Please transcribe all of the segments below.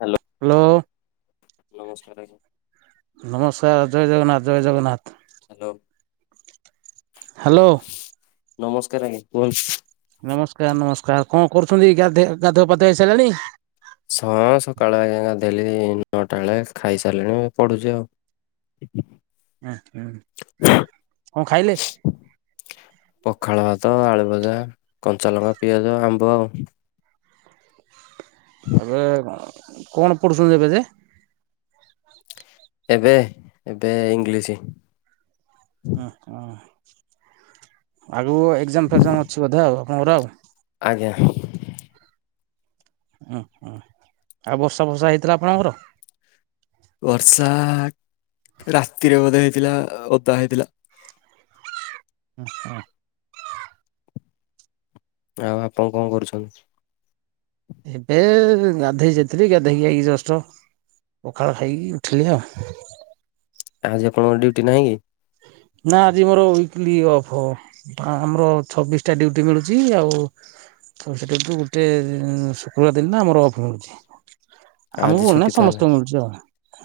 Hello hello. ନମସ୍କାର ଆଜ୍ଞା। ନମସ୍କାର ଜୟ ଜଗନ୍ନାଥ, ଜୟ ଜଗନ୍ନାଥ। Hello hello. ନମସ୍କାର ଆଜ୍ଞା। କୁହନ୍ତୁ? ନମସ୍କାର, ନମସ୍କାର। କଣ କରୁଛନ୍ତି? ଗାଧେ-ଗାଧୁଆ ପାଧୁଆ ହେଇସାଇଲାଣି? ସ-ସକାଳେ ଆଜ୍ଞା ଗାଧେଇଲିଣି, ନଅଟା ବେଳେ ଖାଇସାରିଲିଣି। ପଢୁଛି ଆଉ। [inaudible] ଏଁ ହୁଁ କଁ ଖାଇଲେ? ପଖାଳ ଭାତ ଆଳୁ ଭଜା କଞ୍ଚା ଲଙ୍କା ପିଆଜ ଆମ୍ବ ଆଉ। ଏବେ କଣ ପଢ଼ୁଛନ୍ତି ଏବେ ଯେ? ଏବେ ଏବେ ଇଂଲିଶି। ଓହୋ ଆଗୁକୁ ଏକ୍ଜାମ୍ ଫେଗ୍ଜାମ୍ ଅଛି ବୋଧେ ଆଉ ଆପଣଙ୍କର ଆଉ। ଆଜ୍ଞା। ଉଁ ହୁଁ ଆଉ ବର୍ଷା ଫର୍ଷା ହେଇଥିଲା ଆପଣଙ୍କର? ବର୍ଷା ରାତିରେ ବୋଧେ ହେଇଥିଲା ଓଦା ହେଇଥିଲା। ଓହୋ। ଆଉ ଆପଅଁ କଁ କରୁଛନ୍ତି? ଏବେ ଗାଧେଇ ଯାଇଥିଲି ଗାଧେଇକି ଆଇକି ଜଷ୍ଟ୍ ପଖାଳ ଖାଇକି ଉଠିଲି ଆଉ। ଆଜି ଆପଣଙ୍କ ଡ୍ୟୁଟି ନାହିଁ କି? ନାଁ ଆଜି ମୋର ୱିକଲି ଅଫ୍ ବା ଆମର ଛବିଶଟା ଡ୍ୟୁଟି ମିଳୁଚି ଆଉ ତ ସେଟାକୁ ଗୋଟେ ଏଁ ଶୁକ୍ରବାର ଦିନଟା ଆମର ଅଫ୍ ମିଳୁଚି। ଆଜି ଆମୁକୁ ବୋଲି ଛୁଟି ନାହିଁ ତାହେଲେ ସମସ୍ତଙ୍କୁ ମିଳୁଚି ଆଉ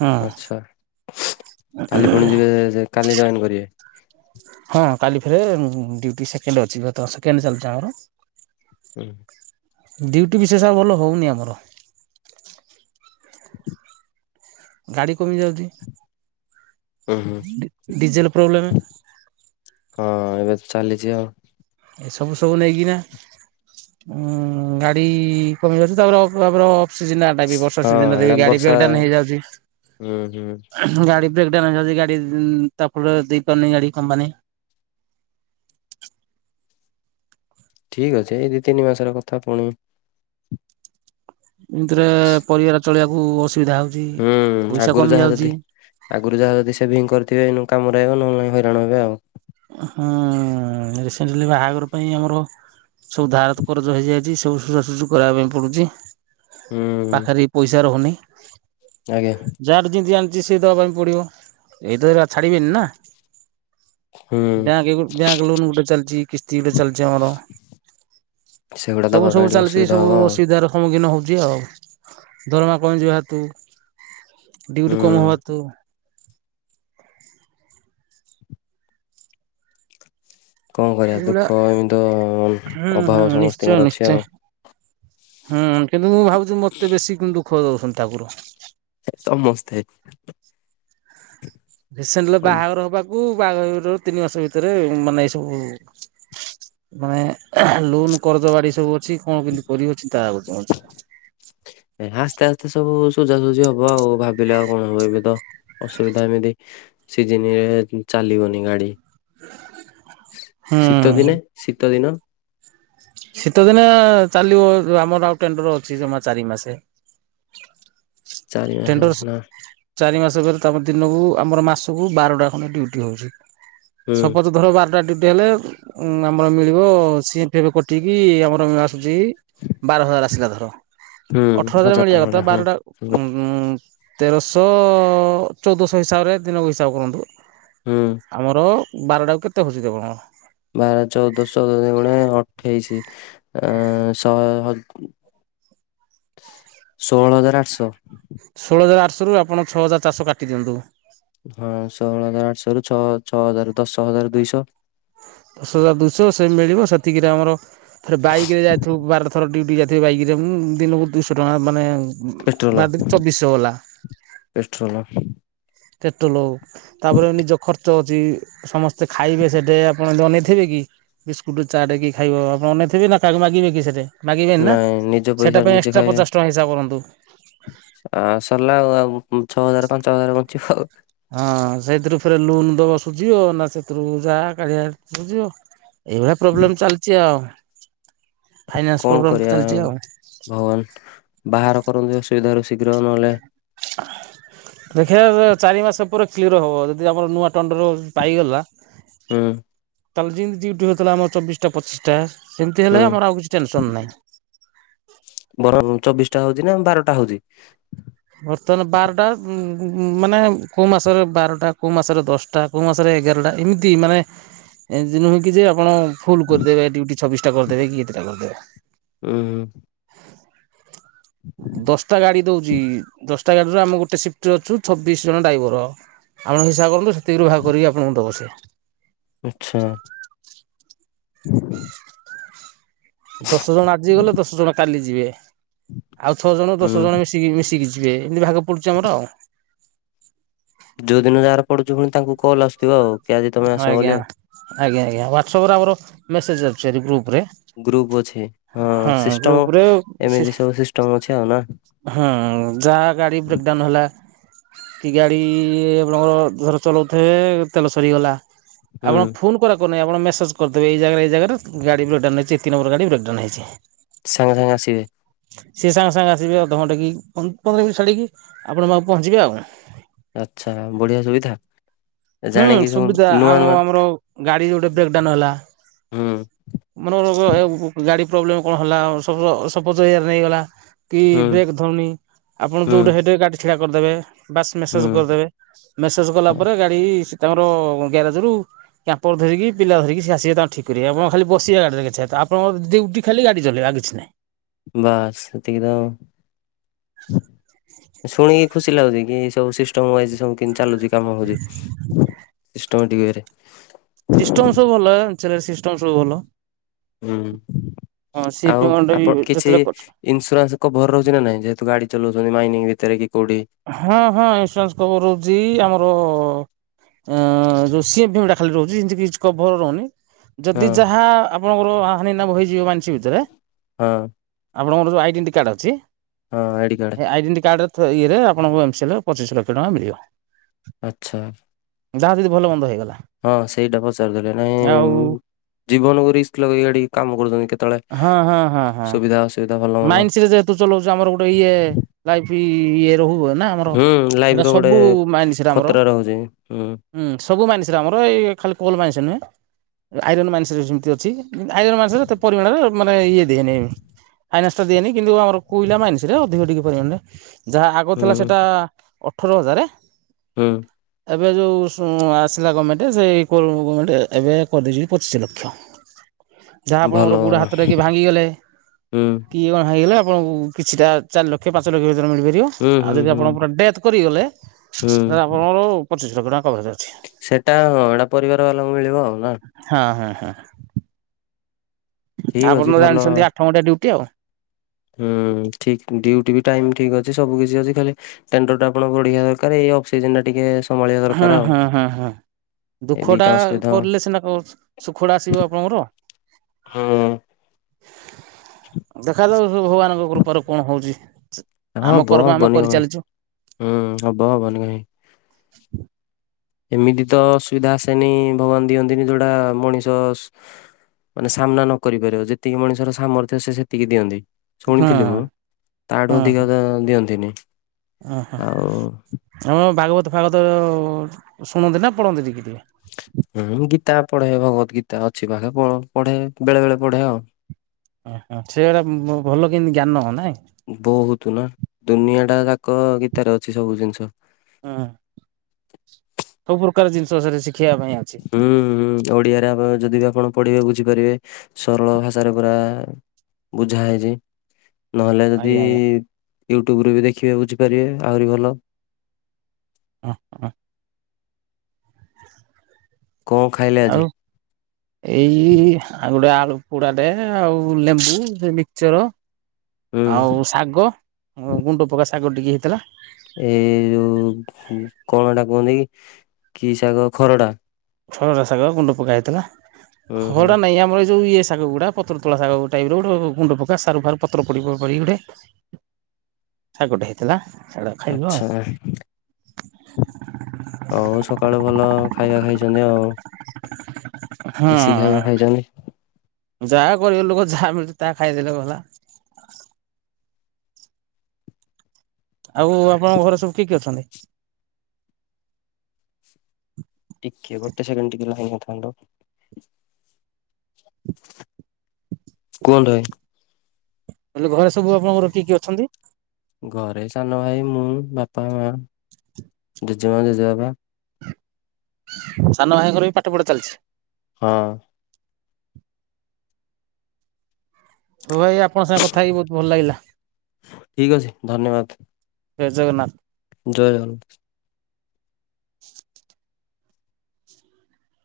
ହଁ। ଆଚ୍ଛା କାଲି ପୁଣି ଯିବେ କାଲି ଜଏନ୍ କରିବେ। ହଁ କାଲି ଫେରେ ଡ୍ୟୁଟି ସେକେଣ୍ଡ୍ ଅଛି ବା ତ ସେକେଣ୍ଡ୍ ଚାଲୁଚି ଆମର। ହୁଁ। ଡ୍ୟୁଟି ବିଶେଷ ଆଉ ଭଲ ହଉନି ଆମର। ଗାଡ଼ି କମି ଯାଉଚି। ହୁଁ ହୁଁ ଡି ଡିଜେଲ୍ ପ୍ରୋବ୍ଲେମେ। ହଁ ଏବେ ତ ଚାଲିଚି ଆଉ। ଏସବୁ ସବୁ ନେଇକିନା ଉଁ ଗାଡ଼ି କମି ଯାଉଚି ତାପରେ ଅ କାପରେ ଅ ସିଜନ୍ ଟା ଆଟା ବି ବର୍ଷା ହଁ ସିଜନ୍ ଟା ଦେଖେ ଏଇଟା ଗାଡ଼ି ବର୍ଷା ବ୍ରେକ୍ ଡାଉନ୍ ହେଇଯାଉଛି ହୁଁ ହୁଁ। ଗାଡ଼ି ବ୍ରେକ୍ ଡାଉନ୍ ହେଇଯାଉଚି ଗାଡ଼ି ତା ଫଳରେ ଦେଇପାରୁନେଇ ଗାଡ଼ି କମ୍ପାନୀ। [inaudible] ଠିକ୍ ଅଛି ଏଇ ଦି ତିନି ମାସର କଥା ପୁଣି ଇଁତିରେ ପରିବାର ଚଳିଆକୁ ଅସ୍ ହୁଁ ଆଗୁରୁ ଯାହା ଯଦି ଆଗୁରୁ ଯାହା ଯଦି ସେଭିଂ କରିଥିବେ ଏଇନୁ କାମରେ ଆଇବ ନହେଲେ ନାଇଁ ହଇରାଣ ହେବେ ଆଉ। ହୁଁ ରିସେଣ୍ଟଲି ବାହାଘର ପାଇଁ ଆମର ସବୁ ଧାର୍ ତ କରଜ ହେଇଯାଇଚି ସବୁ ସୁଜା ସୁଜି କରିବା ପାଇଁ ପଡୁଚି। ହୁଁ ପାଖରେ ଇ ପଇସା ରହୁନେଇ ଆଜ୍ଞା ଯାହାଠୁ ଯେନ୍ତି ଆଲ୍ ଯେ ସିଏ ଦବା ପାଇଁ ପଡ଼ିବ ଏଇତ ଏରା ଛାଡ଼ି ବେନି ନାଁ। ହୁଁ ବ୍ୟାଙ୍କେ ଗୋ ବ୍ୟାଙ୍କ୍ ଲୋନ୍ ଗୋଟେ ଚାଲଚି। ଚିଟେ ଚାଲିଚି ଆମର ସେଗୁଡା ଦବା ସବୁ ପାଇଁ ସବୁ ଟିକେ ଚାଲିଚି ଅସୁବିଧା ସବୁ ହବ ଆଉ ଅସୁବିଧାର ସମ୍ମୁଖୀନ ହଉ ଜି ଆଉ ଦରମା କମି ଯିବା ହେତୁ ଡିଉଟି କମ୍ ହୁଁ। ହବା ତୁ। କଁ କରିବା ଏଇଭଳିଆ ଦୁଃଖ ଏମି ତ ହୁଁ ହୁଁ ଅଭାବ ନିଶ୍ଚୟ ସମସ୍ତିଙ୍କର ଅଛି ନିଶ୍ଚୟ ଆଉ। ହୁଁ କିନ୍ତୁ ମୁଁ ଭାବୁଚି ମତେ ବେଶୀ କୁନ୍ ଦୁଃଖ ଦୋଉଛନ୍ତି ଠାକୁର। ସମସ୍ତେ ରିସେଣ୍ଟଲି ବାହାଘର ହବାକୁ ବାହାଘରରୁ ତିନି ମାସ ଭିତରେ ମାନେ ଏଇ ସବୁ ମାନେ ଲୋନ୍ କରଜ ବାଡ଼ି ସବୁ ଛି କଁ କେନ୍ତି କରିବ ଚିନ୍ତା ଆଗୁଚି ମଝିର। ସୁଜାସୁଜିି ହବ ଆଉ ଭାବିଲେ ଆଉ କଣ ହବ ଏବେ ତ ଅସୁବିଧା ଏମିତି ସିଜିନ୍ ରେ ଚାଲିବନି ଗାଡ଼ି। ଶ୍ ଶୀତ ହୁଁ ଦିନେ ଶୀତ ଦିନ? ଶୀତ ଦିନେ ଚାଲିବ ଏ ଆମର ଆଉ ଟେଣ୍ଡର୍ ଅଛି ଜମା ଚାରି ମାସେ। ହ [inaudible] ଚାରି ମାସେ ନାଁ? ଚାରି ମାସ ପରେ ତମର ଦିନକୁ ଆମର ମାସକୁ ବାରଟା ଖଣ୍ଡେ ଡ଼ିଉଟି ରହୁଚି। ହୁଁ। ସପୋଜ ଧର ବାରଟା ଡ୍ୟୁଟି ହେଲେ ଆମର ମିଳିବ ସିଏ ସିପ କଟି ଠିକ୍ ଆମର ଆସୁଚି ବାର ହଜାର ଆସିଲା ଧର। ହୁଁ ଅଠର ହଜାର ଟଙ୍କା ମିଳିବା କଥା ଭଳିଆ ହଁ ବାର ହୁଁ ଉଁ ତେରଶହ ଚଉଦଶହ ହିସାବରେ ଦିନକୁ ହିସାବ କରନ୍ତୁ। ହୁଁ ଆମର ବାରଟାକୁ କେତେ ହୋଉଚି ଯେ ବାର ଚଉଦ ଶହ ଦୁ ଗୁଣେ ଅଠେଇଶି ଅଁ ଶହେ ହ ଷୋହଳ ହଜାର ଆଠଶହ। ଷୋହଳ ହଜାର ଆଠଶହରୁ ଆପଣ ଛଅ ହଜାର ଚାରଶହ କାଟି ଦିଅନ୍ତୁ। ହଁ ଷୋହଳ ହଜାର ଆଠଶହ ରୁ ଛଅ ଛଅ ହଜାର ଦଶ ହଜାର ଦୁଇଶହ ଦଶ ହଜାର ଦୁଇଶହ ସେ ମିଳିବ ସେତିକିରେ ଆମର ଥରେ ବାଇକ୍ ରେ ଯାଇଥିବୁ ବାର ଥର ଡ୍ୟୁଟି ଯାଇଥିବୁ ବାଇକ ରେ ମୁଁ ଦିନକୁ ଦୁଇଶହ ଟଙ୍କା ମାନେ ପେଟ୍ରୋଲ ବା ଚବିଶହ ଗଲା। ପେଟ୍ରୋଲ ପେଟ୍ରୋଲ ତାପରେ ନିଜ ଖ ତ ଅଚି ସମସ୍ତେ ଖାଇବେ ସେଠି ଆପଣ ଅନେଇେଇଥିବେ କି? ବିସ୍କୁଟ ଚା ଟେ କି ଖାଇବ ଆପଣ ଅନେଇଥିବେ ନା କାହାକୁ ମାଗିବେ କି ସେଠି। ନାଇଁ ନିଜ ପଇସା ରେ ନିଜେ ଖାଇବେ। ଟଙ୍କା ହିସାବ କରନ୍ତୁ। ଆଉ ସରିଲା ଆଉ ଛଅ ହଜାର ରୁ ପାଞ୍ଚ ହଜାର ବ ହଁ ସେଇଥିରୁ ଫେରେ ଲୁନ୍ ଦବ ସୁଝିବ ନା ସେଥିରୁ ଯାହା କାଢ଼ି [unintelligible] ସୁଝିବ। ଏଇଭଳିଆ ପ୍ରୋବ୍ଲେମ୍ ଚାଲିଚି ଆଉ। ଫାଇନାନ୍ସ କଣ ପ୍ରୋବ୍ଲେମ କରିବା ଚାଲିଛି ଆଉ ଭଗବାନ ବାହାର କର [unintelligible] ଅସୁବିଧାରୁ ଶୀଘ୍ର ନହେଲେ [inaudible] ଦେଖିବା ଚାରି ମାସ ପରେ କ୍ଲିୟର ହବ ଯଦି ଆମର ନୂଆ ଟଣ୍ଡର ପାଇଗଲା। ହୁଁ ତାହାଲେ ଯିଇତି ଡ୍ୟୁଟି ହେଉଥିଲା ଆମର ଚବିଶଟା ପଚିଶଟା ସେମିତି ହେଲେ ହୁଁ ଆମର ଆଉ କିଛି ଟେନସନ୍ ନାହିଁ। [unintelligible] ବରଂ ଚବିଶ୍ ଟା ହୋଉଚି ନା ବାରଟା ହୋଉଚି? ବର୍ତ୍ତମାନ ବାରଟା ମାନେ କୋଉ ମାସରେ ବାରଟା କୋଉ ମାସରେ ଦଶଟା କୋଉ ମାସରେ ଏଗାରଟା ଏମିତି ମାନେ [unintelligible] ନୁହେଁ କି ଯେ ଆପଣ ଫୁଲ୍ କରିଦେବେ ଡ୍ୟୁଟି ଛବିଶ ଟା କରିଦେବେ କି ଏତେଟା ଉୁଁ କରିଦବେ। ଦଶଟା ଗାଡି ଦୋଉଚି ଦଶଟା। ତା ଗାଡିରୁ ଆମେ ଗୋଟେ ସିଫ୍ଟରେଅଛୁ ଛବିଶ ଜଣ ଡ୍ରାଇଭର ଆପଣ ହିସାବ କରନ୍ତୁ ଏତିକିରୁ ଭାଗ କରିକି ଆପଣଙ୍କୁ ଦବ ସିଏ। ଆଚ୍ଛା। ଦଶ ଜଣ ଆଜି ଗଲେ ଦଶ ଜଣ କାଲି ଯିବେ ଆଉ ଛଅ ଜଣ ହୁଁ। ଦଶ ଜଣ ମିଶିକି ମିଶିକି ଯିବେ। ଯିବେ। ଇନ୍ଦି ଭାଗ ପଡୁଛି ଆମର ଆଉ। ଯୋଉ ଦିନ ଯାହାର ପଡୁଛି ପୁଣି ତାଙ୍କୁ କଲ୍ ଆସୁଥିବ ଆଉ। କି ଆଜି ତମେ ହଁ ଆସ ବୋଲି ଆଜ୍ଞା ଆଉ ଆଜ୍ଞା ଆଜ୍ଞା ହ୍ୱାଟସପରେ ଆମର ମେସେଜ ଆସୁଛି ହାରି। ଗ୍ରୁପ ରେ ଗ୍ରୁପ ଅଛି ହଁ ଗ୍ରୁପ ସିଷ୍ଟମ ରେ ଏମିତି ସବୁ ସିଷ୍ଟମ ଅଛି ଆଉ ନା? ହୁଁ ଯାହା ଗାଡି ବ୍ରେକ୍ ଡ଼ାଉନ ହେଲା କି ଗାଡି ଇ- [unintelligible] ଧର ଚଲାଉଥିବେ ତେଲ ସରିଗଲା। ଆଉ ହୁଁ କଣ ଫୋନ୍ କରା ନାଇଁ ଆପଣ ମେସେଜ କରିଦେବେ ଏଇ ଜାଗରେ ଏଇ ଜାଗାରେ ଗାଡି ବ୍ରେକ ଡାଉନ୍ ହେଇଛି ଏତିକି ନମ୍ବର ଗାଡି ବ୍ରେକ ଡାଉନ୍ ହେଇଛି। ସାଙ୍ଗେ ସାଙ୍ଗେ ଆସିବେ। ସିଏ ସାଙ୍ଗେ ସାଙ୍ଗେ ଆସିବେ। ଅଧଘଣ୍ଟେ କି ପନ୍ଦ-ପନ୍ଦର ମିନିଟ୍ ଛାଡ଼ିକି ଆପଣଙ୍କ ପାଖକୁ ପହଞ୍ଚିବେ ଆଉ। ଆଚ୍ଛା ବଢିଆ ସୁବିଧା? ହୁଁ ଜାଣିକି ସବୁ ସୁବିଧା ନୂଆ ନୂଆ ଆମ-ଆମର ଗାଡି ଯଉଠେ ବ୍ରେକ୍ଡାଉନ୍ ହେଲା ହୁଁ ମନେକର ଗାଡି ପ୍ରୋବ୍ଲେମ କଣ ହେଲା ସପଜ-ସପୋଜ ଏୟାର ନେଇଗଲା। କି ହୁଁ ବ୍ରେକ୍ ଧରୁନି ଆପଣ ହୁଁ ଯଉଢେ ହେଇଢେ ଗାଡି ଛିଡା କରିଦେବେ। ବାସ୍ ହୁଁ ମେସେଜ କରିଦେବେ। ମେସେଜ କଲା ହଁ, ପରେ ଗାଡି ସେ ତାଙ୍କର ଗ୍ୟାରେଜରୁ କ୍ୟାପର ଧରିକି ପିଲା ଧରିକି ସେ ଆସିବେ ତାଙ୍କର ଠିକ କରିବେ ଆପଣ ଖାଲି ବସିବେ ଗାଡିରେ କେଛି ଆପଣର ଡ୍ୟୁଟି ଖାଲି ଗାଡି ଚଲେଇବା। ଆଉ କିଛି ନାହିଁ। ବାସ୍ ହେତିକି ତ। ଶୁଣିକି ଖୁସି ଲାଗୁଛି କି ସବୁ ସିଷ୍ଟମ ୱାଇଜ ସବୁ କେମିତି ଚାଲୁଛି। କାମ ହଉଛି ସିଷ୍ଟମେଟିକ୍ ୱେରେ ସିଷ୍ଟମ ସବୁ ଅଲଗା ଢାଞ୍ଚାରେ ସିଷ୍ଟମ ସବୁ ଭଲ। ହୁଁ। ହଁ ସି ଆଉ ପେମେଣ୍ଟ ବି ଆପଣ କିଛି ଯେତେବେଳେ କର ଇନସୁରାନ୍ସ କଭର ରହୁଛି ନା ନାହିଁ? ଯେହେତୁ ଗାଡି ଚଲଉଛନ୍ତି ମାଇନିଂ ଭିତରେ କି କୋଉଠି ହଁ ହଁ ଇନ୍ସୁରାନ୍ସ କଭର ରହୁଛି ଆମର ଅଁ-ଯୋଉ ସିଏଡା ଖାଲି ରହୁଛି ଯେମିତି କିଛି କଭର ରହୁନି [inaudible] ହଁ ଯଦି ଯାହା, ଆପଣଙ୍କର ହାନିନାଭ ହେଇଯିବ ମାନ୍ସି ଭିତରେ ହଁ। ଆପଣଙ୍କରଯୋଉ ଆଡେଣ୍ଟି କାର୍ଡ ଅଛି ହଁ ଏଡିକାଡ଼େ। ତ, ଇଏରେ ଆପଣଙ୍କୁ ଏମ ସିଏଲେରେ ପଚିଶ୍ ଲକ୍ଷ ଟଙ୍କା ମିଳିବ। ଆଚ୍ଛା। ଯାହା ଯଦି ଭଲ ମନ୍ଦ ହେଇଗଲା। ହଁ ସେଇଟା ପଚାରିଦେଲେ ନାଇଁମ୍ ଆଉ ଜୀବନକୁ ରିସ୍କ ଲଗେଇ ଏଇଠି କାମ କରୁଛନ୍ତି, କେତେବେଳେ ହଁ ହଁ ହଁ ସୁବିଧା ଅସୁବିଧା ଭଲ ମନ୍ଦ ମାଇନ୍ସରେ ହେଯେତୁ ଚଲଉଛୁ, ଆମର ଗୋଟେ ଇଏ ଲାଇଫି ଇଏ ଓହୋଓନା ଆମର ହୁଁ ଲାଇଫ ସେଟା ର ଗୋଟେ ସବୁ ମାଇନ୍ସରେ ଆମର। ଖତରା ରହୁଛି ହୁଁ ସବୁ ମାନ୍ସରେ ଆମର, ଏ-ଇ ଖାଲି କୋଲ ମାନ୍ସ ନୁହେଁ। ଆଇରନ୍ ମାଇନ୍ସରେ ସେମିତି ଅଛି, ଆଇରନ୍ ମାଇନ୍ସରେ ଏତେ ପରିମାଣରେ ମାନେ ଇଏ ଦିଏନାହିଁ। ଫାଇନାନ୍ସଟା ଦିଏନି, କିନ୍ତୁ ଆମର କୋଇଲା ମାଇନ୍ସରେ ଅଧିକ ଟିକେ ପରିମାଣରେ ଯାହା ଆଗ ଥିଲା ହୁଁ ସେଟା ଅଠର ହଜାରେ ହୁଁ। ଏବେ ଯେଉଁ ଆସିଲା ଗମେଣ୍ଟ, ସେଇ କୋଉ ଗମେଣ୍ଟ ଏବେ କରିଦେଇଛି ପଚିଶ୍ ଲକ୍ଷ। ଯାହା ଆପଣଙ୍କର ଭଲ ଭଲ ଗୋଡହାତଟେ କି ଭାଙ୍ଗିଗଲେ ହୁଁ କି କଣ ହେଇଗଲେ ଆପଣଙ୍କୁ କିଛିଟା ଚାରି ଲକ୍ଷ ପାଞ୍ଚ ଲକ୍ଷ ବ ମିଳିପାରିବ। ହୁଁ ଆଉ ହୁଁ ଯଦି ହୁଁ ଆପଣ ପୁରା ଡେଥ୍ କରିଗଲେ, ତାହେଲେ ହୁଁ ଆପଣଙ୍କୁ ପଚିଶ ଲକ୍ଷ ଟଙ୍କା କଭରେଜ ଅଛି ସେଟା ହଁ, ଏଟା ପରିବାର ବାଲାଙ୍କୁ ମିଳିବ ଆଉ। ନା ହଁ ହଁ ହଁ। ଠିକ ଅଛି ଆପଣ ତ ଭଲ ଜାଣିଛନ୍ତି ଆଠ ଘଣ୍ଟଆ ଡ୍ୟୁଟି ଆଉ। ହୁଁ ଠିକ ଡ୍ୟୁଟି ବି ଟାଇମ ଠିକ ଅଛି ସବୁ କିଛି ଅଛି ଖାଲି ଟେଣ୍ଡର ଟା ଆପଣ ବଢିିବା ଦରକାର ଏଇ ଅଫ [unintelligible] ଟା ଟିକେ ସମ୍ଭାଳିବା ହଁ ଦରକାର ଆଉ ହଁ ହଁ ହଁ। ଏଇ ଦୁଃଖ ଟା ଦିଟା ଅସୁବିଧା କରଲେ ସିନା କ ସୁଖ ଟା ଆସିବ ଆପଣଙ୍କର। ହଁ। ଦେଖା ଯାଉ ସେ ଭଗବାନଙ୍କ କୃପାରେ କଣ ହୋଉଚି। ହଁ [unintelligible] ହୁଁ ହଁ ହବ ହବନି କାହିଁ। [inaudible] ଏମିତି ତ ଅସୁବିଧା ଆସେନି ଭଗବାନ ଦିଅନ୍ତିନି ଯୋଉଟା ମଣିଷ ମାନେ ସାମ୍ନା ନ କରିପାରିବ ଯେତିକି ମଣିଷର ସାମର୍ଥ୍ୟ ସେତିକି ଦିଅନ୍ତି। ହଁ ଶୁଣିଥିଲି ମୁଁ ହଁ ତାଠୁ ହଁ ଅଧିକ ଦିଅନ୍ତିନି। ଆଉ ଓହୋ ଆମ ଭାଗବତ ଫାଗବତ ଶୁଣନ୍ତି ନା ପଢ଼ନ୍ତି ଟିକେ ହୁଁ ଗୀତା ପଢେ ଭଗବତ ଗୀତା ଅଛି ପାଖେ ପଢେ ବେଳେ ବେଳେ ପଢେ ଆଉ। ଓ ହୋ ସେଗଟା ଭଲ କେମତି ଜ୍ଞାନ ନହ ନାଇଁ। କ ଗୀତାରେ ଅଛି ସବୁ ଜିନିଷ। ହୁଁ ସବୁପକାର ଜିନିଷ ସରେ ଶ ହୁଁ ହୁଁ ଓଡିଆରେ ଯଦି ଆପଣ ପଢିବେ ବୁଝିବେ। କରିବେ ସରଳ ଭାଷାରେ ପୁରା ବୁଝା ହେଇଛି। ନହେଲେ ଯଦି ଆଜ୍ଞା ଆଜ୍ଞା ୟୁଟ୍ୟୁବରୁ ବି ଦେଖିବେ ବୁଝିପାରିବେ ଆହୁରି ଭଲ। ହ ହ କଣ ଖାଇଲେ ଆଜି ଆଉ ଏଇ ଆଉ ଗୋଟେ ଆଳୁ ପୋଡାଟେ ଆଉ ଲେମ୍ବୁ ମିକ୍ଚର ହୁଁ ଆଉ ଶାଗ। ଗୁଣ୍ଡ ପକା ଶାଗର ଟିକେ ହେଇଥିଲା। ଏ ଯୋଉ ଊ କଣ ଟା କୁହନ୍ତି କି ଶାଗ ଖରଡା। ଖଡରା ସାଗ ଗୁଣ୍ଡ ପକା ହେଇଥିଲା। ହୁଁ ହୁଁ ଖଡା ନାଇ ଆମର ଯୋଉ ଇଏ ଶାଗ ଗୁଡ଼ା ପତ୍ର ତୋଳା ଶାଗ ଟାଇପର ଗୋଟେ ଗୁଣ୍ଡ ପକା ସାରୁ ଫାରୁ ପତ୍ର ପ ପ୍ ପଡି ଗୋଟେ ସାଗଟେ ହେଇଥିଲା। ସେଟା ଖାଇଲୁ ଆଉ। ଆଚ୍ଛା। ହଉ ସକାଳୁ ଭଲ ଖାଇବା ଖାଇଛନ୍ତି ଆଉ। ଦେଶୀ ଖାଇବା ହଁ ଖାଇଛନ୍ତି। ଯାହା ଗରିବ ଲୋକ ଯାହା ମିଳୁଛି ତାହା ଖାଇଦେଲେ ଗଲା। ଆଉ ଆପଣଙ୍କ ଘରେ ସବୁ କିଏ କିଏ ଅଛନ୍ତି? ଟିକେ ଗୋଟେ ସେକେଣ୍ଡ ଟିକେ ଲାଇନରେ ଥାଆନ୍ତୁ। କୁହନ୍ତୁ ଭାଇ। ବଲେ ଘରେ ସବୁ ଆପଣଙ୍କର କିଏ କିଏ ଅଛନ୍ତି। ଘରେ ସାନ ଭାଇ ମୁଁ ବାପା ମା ଜେଜେମା ଜେଜେବାପା। ସାନ ଭାଇଙ୍କର ବି ପାଠ ପଢା ଚାଲିଛି। ହଁ। ହଉ ଭାଇ ଆପଣଙ୍କ ସାଙ୍ଗ କଥା ହେଇକି ବହୁତ ଭଲ ଲାଗିଲା। ଠିକ ଅଛି ଧନ୍ୟବାଦ। ଜୟ ଜଗନ୍ନାଥ। ଜୟ ଜଗନ୍ନାଥ। [unintelligible]